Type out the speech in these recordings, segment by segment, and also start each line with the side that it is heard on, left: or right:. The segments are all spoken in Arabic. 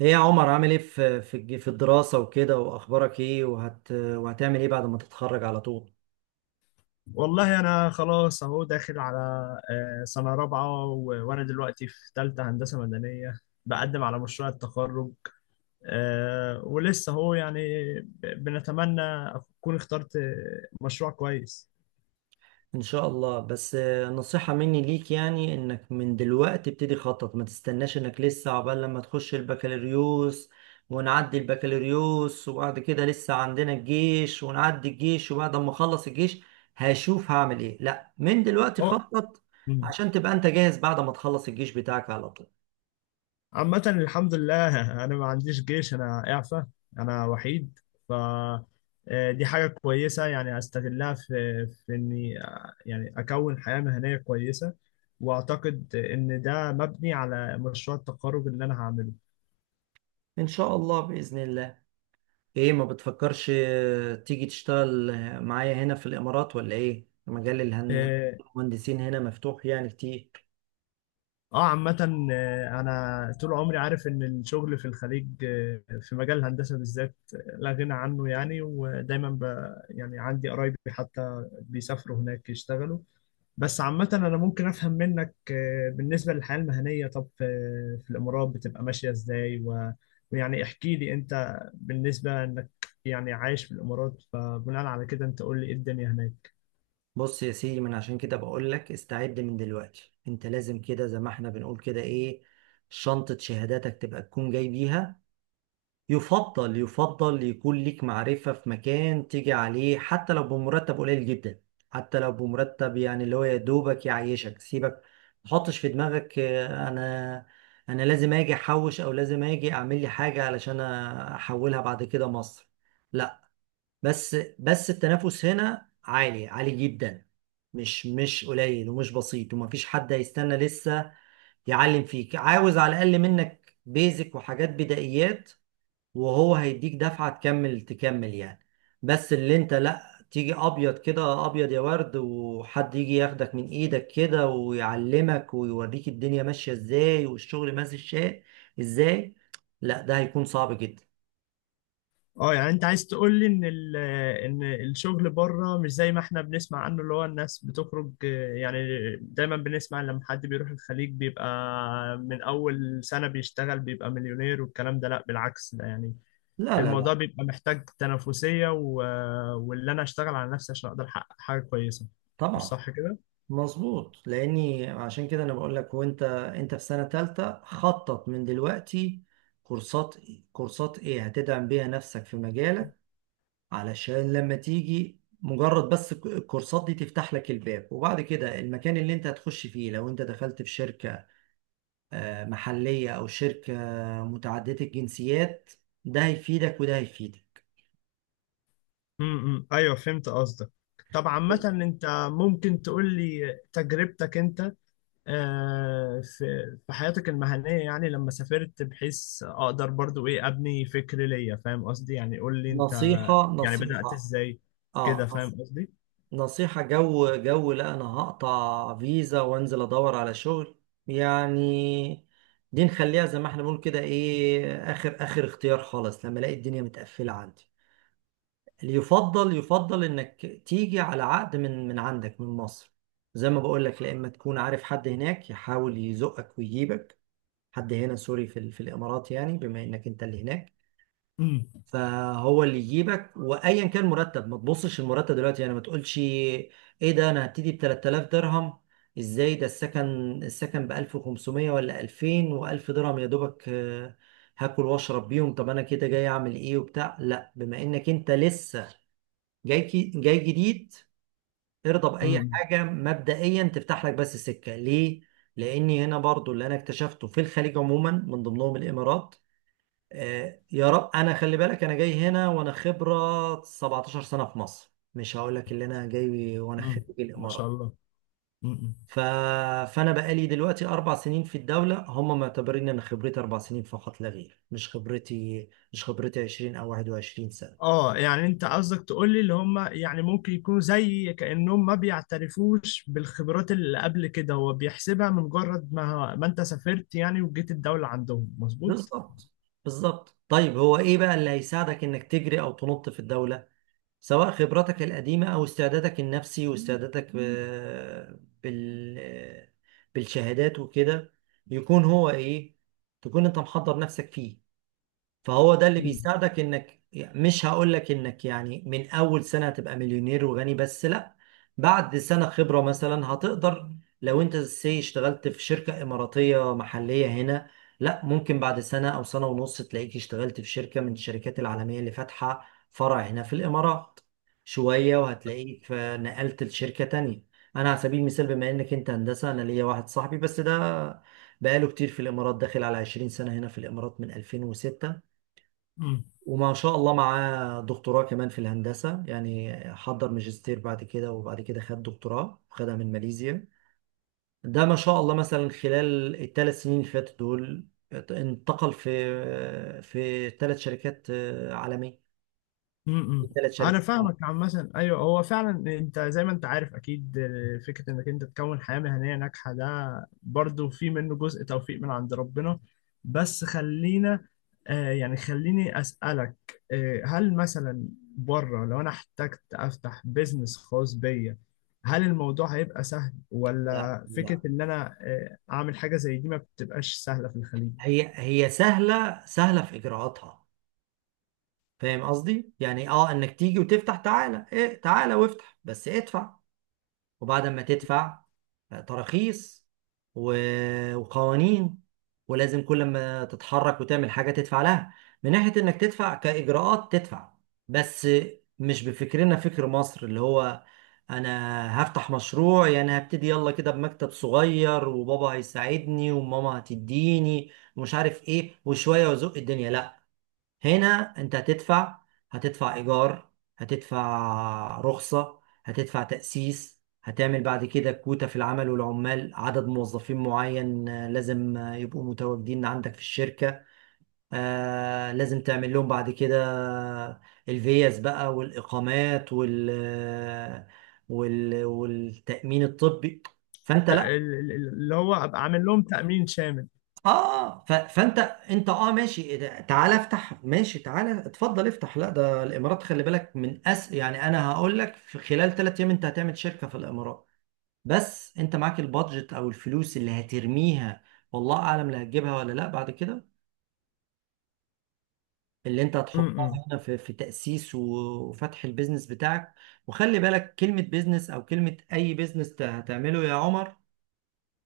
right: ايه يا عمر، عامل ايه في في الدراسة وكده؟ واخبارك ايه؟ وهتعمل ايه بعد ما تتخرج على طول؟
left: والله انا خلاص اهو داخل على سنه رابعه وانا دلوقتي في ثالثه هندسه مدنيه. بقدم على مشروع التخرج. ولسه اهو يعني بنتمنى اكون اخترت مشروع كويس.
right: ان شاء الله. بس نصيحة مني ليك، يعني انك من دلوقتي ابتدي خطط. ما تستناش انك لسه عقبال لما تخش البكالوريوس ونعدي البكالوريوس، وبعد كده لسه عندنا الجيش، ونعدي الجيش، وبعد ما اخلص الجيش هشوف هعمل ايه. لا، من دلوقتي
left: هو
right: خطط عشان تبقى انت جاهز بعد ما تخلص الجيش بتاعك على طول.
left: عامة الحمد لله أنا ما عنديش جيش، أنا إعفى. أنا وحيد. ف دي حاجة كويسة يعني أستغلها في إني يعني أكون حياة مهنية كويسة. وأعتقد إن ده مبني على مشروع التخرج اللي أنا هعمله.
right: ان شاء الله باذن الله. ايه، ما بتفكرش تيجي تشتغل معايا هنا في الامارات ولا ايه؟ مجال
left: آه
right: المهندسين هنا مفتوح يعني كتير.
left: آه، عامة، أنا طول عمري عارف إن الشغل في الخليج، في مجال الهندسة بالذات، لا غنى عنه يعني، ودايما ب. يعني عندي قرايبي حتى بيسافروا هناك يشتغلوا. بس عامة أنا ممكن أفهم منك، بالنسبة للحياة المهنية. طب في الإمارات بتبقى ماشية إزاي ويعني احكي لي أنت بالنسبة إنك يعني عايش في الإمارات، فبناء على كده أنت قول لي إيه الدنيا هناك.
right: بص يا سيدي، من عشان كده بقول لك استعد من دلوقتي. انت لازم كده زي ما احنا بنقول كده ايه، شنطة شهاداتك تبقى تكون جاي بيها. يفضل يكون ليك معرفة في مكان تيجي عليه، حتى لو بمرتب قليل جدا، حتى لو بمرتب يعني اللي هو يا دوبك يعيشك، سيبك ما تحطش في دماغك انا لازم اجي احوش، او لازم اجي اعمل لي حاجة علشان احولها بعد كده مصر. لا. بس التنافس هنا عالي عالي جدا. مش قليل ومش بسيط، ومفيش حد هيستنى لسه يعلم فيك. عاوز على الاقل منك بيزك وحاجات بدائيات، وهو هيديك دفعة تكمل تكمل يعني. بس اللي انت لا تيجي ابيض كده ابيض يا ورد، وحد يجي ياخدك من ايدك كده ويعلمك ويوريك الدنيا ماشية ازاي والشغل ماشي الشيء ازاي، لا ده هيكون صعب جدا.
left: أه يعني أنت عايز تقول لي إن إن الشغل بره مش زي ما إحنا بنسمع عنه، اللي هو الناس بتخرج، يعني دايما بنسمع لما حد بيروح الخليج بيبقى من أول سنة بيشتغل بيبقى مليونير والكلام ده. لأ بالعكس، ده يعني
right: لا لا
left: الموضوع
right: لا.
left: بيبقى محتاج تنافسية، و واللي أنا أشتغل على نفسي عشان أقدر أحقق حاجة كويسة. مش
right: طبعا.
left: صح كده؟
right: مظبوط. لاني عشان كده انا بقول لك. وانت انت في سنة تالتة، خطط من دلوقتي كورسات. كورسات ايه هتدعم بيها نفسك في مجالك، علشان لما تيجي مجرد بس الكورسات دي تفتح لك الباب، وبعد كده المكان اللي انت هتخش فيه، لو انت دخلت في شركة محلية او شركة متعددة الجنسيات، ده هيفيدك وده هيفيدك.
left: أيوه فهمت قصدك. طب عامة أنت ممكن تقول لي تجربتك أنت، آه، في في حياتك المهنية، يعني لما سافرت بحيث أقدر برضو إيه أبني فكر ليا، فاهم قصدي؟ يعني قول لي أنت
right: نصيحة
left: يعني بدأت
right: نصيحة.
left: إزاي، كده
right: اه نص-
left: فاهم قصدي؟
right: نصيحة جو جو، لا انا هقطع فيزا وانزل ادور على شغل يعني، دي نخليها زي ما احنا بنقول كده ايه، اخر اخر اختيار خالص لما الاقي الدنيا متقفلة عندي. اللي يفضل يفضل انك تيجي على عقد من عندك من مصر. زي ما بقول لك، لا اما تكون عارف حد هناك يحاول يزقك ويجيبك، حد هنا، سوري، في الامارات، يعني بما انك انت اللي هناك،
left: امم.
right: فهو اللي يجيبك. وايا كان مرتب، ما تبصش المرتب دلوقتي، يعني ما تقولش ايه ده، انا هبتدي ب 3000 درهم، ازاي ده؟ السكن السكن ب 1500 ولا 2000 و1000 درهم يا دوبك هاكل واشرب بيهم. طب انا كده جاي اعمل ايه وبتاع؟ لا، بما انك انت لسه جاي، جاي جديد، ارضى بأي
left: امم.
right: حاجة مبدئيا تفتح لك بس سكة ليه؟ لأني هنا برضو اللي أنا اكتشفته في الخليج عموما، من ضمنهم الإمارات. آه يا رب، أنا خلي بالك، أنا جاي هنا وأنا خبرة 17 سنة في مصر، مش هقول لك اللي أنا جاي وأنا
left: امم.
right: خريج
left: ما شاء
right: الإمارات.
left: الله. امم.
right: ف... فأنا بقالي دلوقتي أربع سنين في الدولة، هم معتبرين إن خبرتي أربع سنين فقط لا غير، مش خبرتي 20 أو 21 سنة.
left: اه يعني انت قصدك تقول لي اللي هم يعني ممكن يكونوا زي كأنهم ما بيعترفوش بالخبرات اللي قبل كده، هو بيحسبها من مجرد ما انت سافرت يعني وجيت الدولة، عندهم مظبوط؟
right: بالظبط. بالظبط. طيب هو ايه بقى اللي هيساعدك انك تجري او تنط في الدولة؟ سواء خبرتك القديمة او استعدادك النفسي واستعدادك بالشهادات وكده، يكون هو ايه، تكون انت محضر نفسك فيه. فهو ده اللي بيساعدك، انك مش هقول لك انك يعني من اول سنة هتبقى مليونير وغني، بس لا، بعد سنة خبرة مثلا هتقدر. لو انت سي اشتغلت في شركة اماراتية محلية هنا، لا ممكن بعد سنة او سنة ونص تلاقيك اشتغلت في شركة من الشركات العالمية اللي فاتحة فرع هنا في الامارات. شوية وهتلاقيك نقلت لشركة تانية. انا على سبيل المثال بما انك انت هندسة، انا ليا واحد صاحبي بس ده بقاله كتير في الامارات، داخل على 20 سنة هنا في الامارات، من 2006.
left: امم.
right: وما شاء الله معاه دكتوراه كمان في الهندسة، يعني حضر ماجستير بعد كده، وبعد كده خد دكتوراه، خدها من ماليزيا. ده ما شاء الله مثلا خلال الثلاث سنين اللي فاتت دول، انتقل في ثلاث شركات عالمية.
left: امم.
right: ثلاث
left: انا
right: شركات عالمية.
left: فاهمك عامة، ايوه هو فعلا. انت زي ما انت عارف اكيد، فكرة انك انت تكون حياة مهنية ناجحة ده برضو في منه جزء توفيق من عند ربنا. بس خلينا آه، يعني خليني اسألك، هل مثلا بره لو انا احتجت افتح بيزنس خاص بيا، هل الموضوع هيبقى سهل،
right: لا
left: ولا
right: لا.
left: فكرة ان انا اعمل حاجة زي دي ما بتبقاش سهلة في الخليج؟
right: هي سهلة، سهلة في إجراءاتها. فاهم قصدي؟ يعني اه انك تيجي وتفتح، تعالى ايه تعالى وافتح بس ادفع. وبعد ما تدفع تراخيص وقوانين، ولازم كل ما تتحرك وتعمل حاجة تدفع لها. من ناحية انك تدفع كإجراءات تدفع، بس مش بفكرنا فكر مصر اللي هو انا هفتح مشروع يعني هبتدي يلا كده بمكتب صغير وبابا هيساعدني وماما هتديني ومش عارف ايه، وشوية وزق الدنيا. لا. هنا انت هتدفع، هتدفع ايجار، هتدفع رخصة، هتدفع تأسيس، هتعمل بعد كده كوتا في العمل والعمال، عدد موظفين معين لازم يبقوا متواجدين عندك في الشركة. آه لازم تعمل لهم بعد كده آه، الفيز بقى والإقامات والتأمين الطبي. فأنت لا،
left: اللي هو ابقى عامل لهم تأمين شامل.
right: اه فانت اه ماشي، إيه ده؟ تعالى افتح، ماشي تعالى اتفضل افتح. لا ده الامارات، خلي بالك، من أس يعني انا هقول لك في خلال ثلاث ايام انت هتعمل شركه في الامارات. بس انت معاك البادجت او الفلوس اللي هترميها، والله اعلم لا هتجيبها ولا لا بعد كده. اللي انت هتحطها
left: امم
right: هنا في تاسيس وفتح البيزنس بتاعك. وخلي بالك كلمه بيزنس او كلمه اي بيزنس هتعمله يا عمر،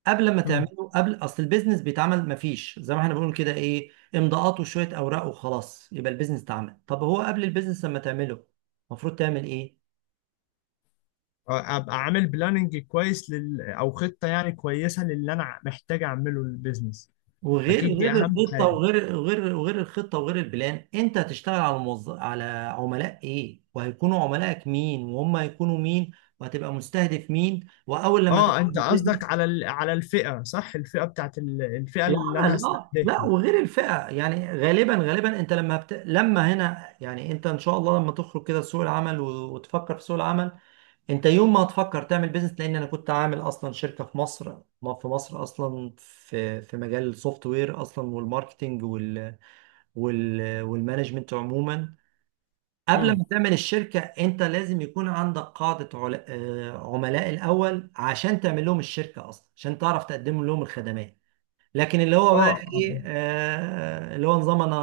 right: قبل ما تعمله قبل اصل البيزنس بيتعمل، مفيش زي ما احنا بنقول كده ايه امضاءات وشويه اوراق وخلاص يبقى البيزنس اتعمل. طب هو قبل البيزنس لما تعمله، المفروض تعمل ايه؟
left: ابقى عامل بلاننج كويس او خطه يعني كويسه للي انا محتاج اعمله للبيزنس.
right: وغير
left: اكيد دي
right: غير
left: اهم
right: الخطه،
left: حاجه.
right: وغير غير وغير الخطه وغير البلان. انت هتشتغل على على عملاء ايه، وهيكونوا عملائك مين وهم هيكونوا مين، وهتبقى مستهدف مين، واول لما
left: اه
right: تفتح
left: انت قصدك
right: البيزنس
left: على على الفئه صح؟ الفئه بتاعت الفئه اللي انا
right: العمل. اه، لا
left: هستهدفها.
right: وغير الفئة. يعني غالبا غالبا انت لما لما هنا يعني انت ان شاء الله لما تخرج كده سوق العمل وتفكر في سوق العمل، انت يوم ما هتفكر تعمل بيزنس. لان انا كنت عامل اصلا شركة في مصر، ما في مصر اصلا في مجال السوفت وير اصلا، والماركتينج والمانجمنت عموما. قبل ما
left: امم.
right: تعمل الشركة انت لازم يكون عندك قاعدة عل... آه، عملاء الاول عشان تعمل لهم الشركة اصلا، عشان تعرف تقدم لهم الخدمات. لكن اللي هو بقى
left: اه. آه.
right: ايه، آه اللي هو نظام انا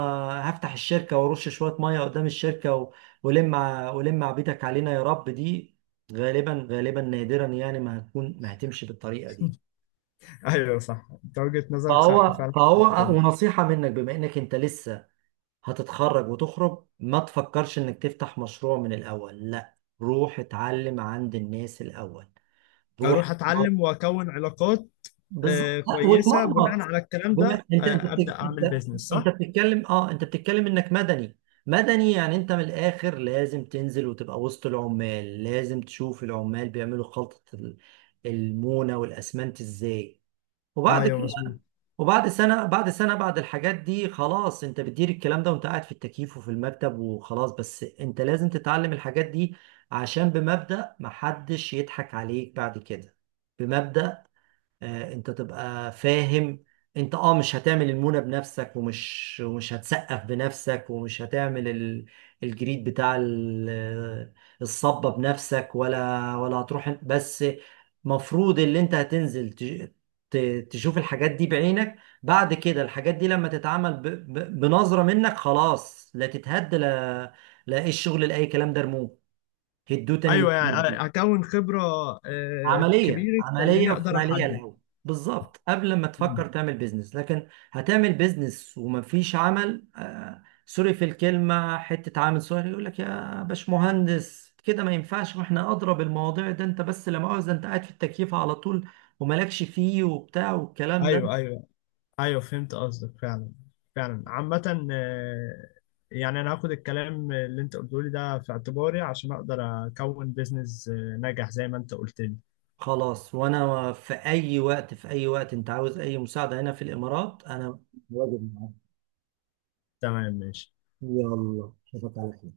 right: هفتح الشركه وارش شويه ميه قدام الشركه ولم عبيدك علينا يا رب، دي غالبا غالبا نادرا يعني ما هتكون، ما هتمشي بالطريقه دي.
left: ايوه صح، انت وجهه نظرك صح
right: فهو
left: فعلا في
right: فهو
left: النقطة دي.
right: ونصيحه منك، بما انك انت لسه هتتخرج وتخرج، ما تفكرش انك تفتح مشروع من الاول. لا، روح اتعلم عند الناس الاول. روح.
left: اروح اتعلم واكون علاقات. آه
right: بالظبط. لا،
left: كويسه. بناء
right: وتمرمط.
left: على الكلام ده ابدا اعمل
right: انت
left: بيزنس
right: انت
left: صح.
right: بتتكلم اه، انت بتتكلم انك مدني. مدني يعني انت من الاخر لازم تنزل وتبقى وسط العمال. لازم تشوف العمال بيعملوا خلطة المونة والاسمنت ازاي، وبعد
left: ايوه
right: كده.
left: مظبوط.
right: وبعد سنة، بعد سنة بعد الحاجات دي خلاص انت بتدير الكلام ده وانت قاعد في التكييف وفي المكتب. وخلاص بس انت لازم تتعلم الحاجات دي عشان بمبدأ محدش يضحك عليك بعد كده. بمبدأ انت تبقى فاهم، انت اه مش هتعمل المونة بنفسك، ومش هتسقف بنفسك، ومش هتعمل الجريد بتاع الصبة بنفسك، ولا هتروح بس. مفروض اللي انت هتنزل تشوف الحاجات دي بعينك، بعد كده الحاجات دي لما تتعمل بنظرة منك خلاص. لا تتهد لا، لا ايه الشغل لأي كلام ده رموه، هدوه تاني
left: ايوه يعني
right: من
left: اكون خبره
right: عملية،
left: كبيره
right: عملية
left: تخليني اقدر
right: وفعالية
left: احدد.
right: الأول. بالظبط، قبل ما تفكر
left: مم.
right: تعمل بيزنس. لكن هتعمل بيزنس ومفيش عمل، آه سوري في الكلمة، حتة عامل صغير يقول لك يا باشمهندس كده ما ينفعش، واحنا أدرى بالمواضيع ده، أنت بس لا مؤاخذة أنت قاعد في التكييف على طول ومالكش فيه وبتاع والكلام ده.
left: ايوه، ايوه، ايوه، فهمت قصدك فعلا. فعلا عامة، يعني انا هاخد الكلام اللي انت قلته لي ده في اعتباري عشان اقدر اكون بيزنس ناجح زي ما انت قلت لي.
right: خلاص، وأنا في أي وقت، في أي وقت أنت عاوز أي مساعدة هنا في الإمارات، أنا واجب معاك.
left: تمام ماشي.
right: يلا، أشوفك على خير.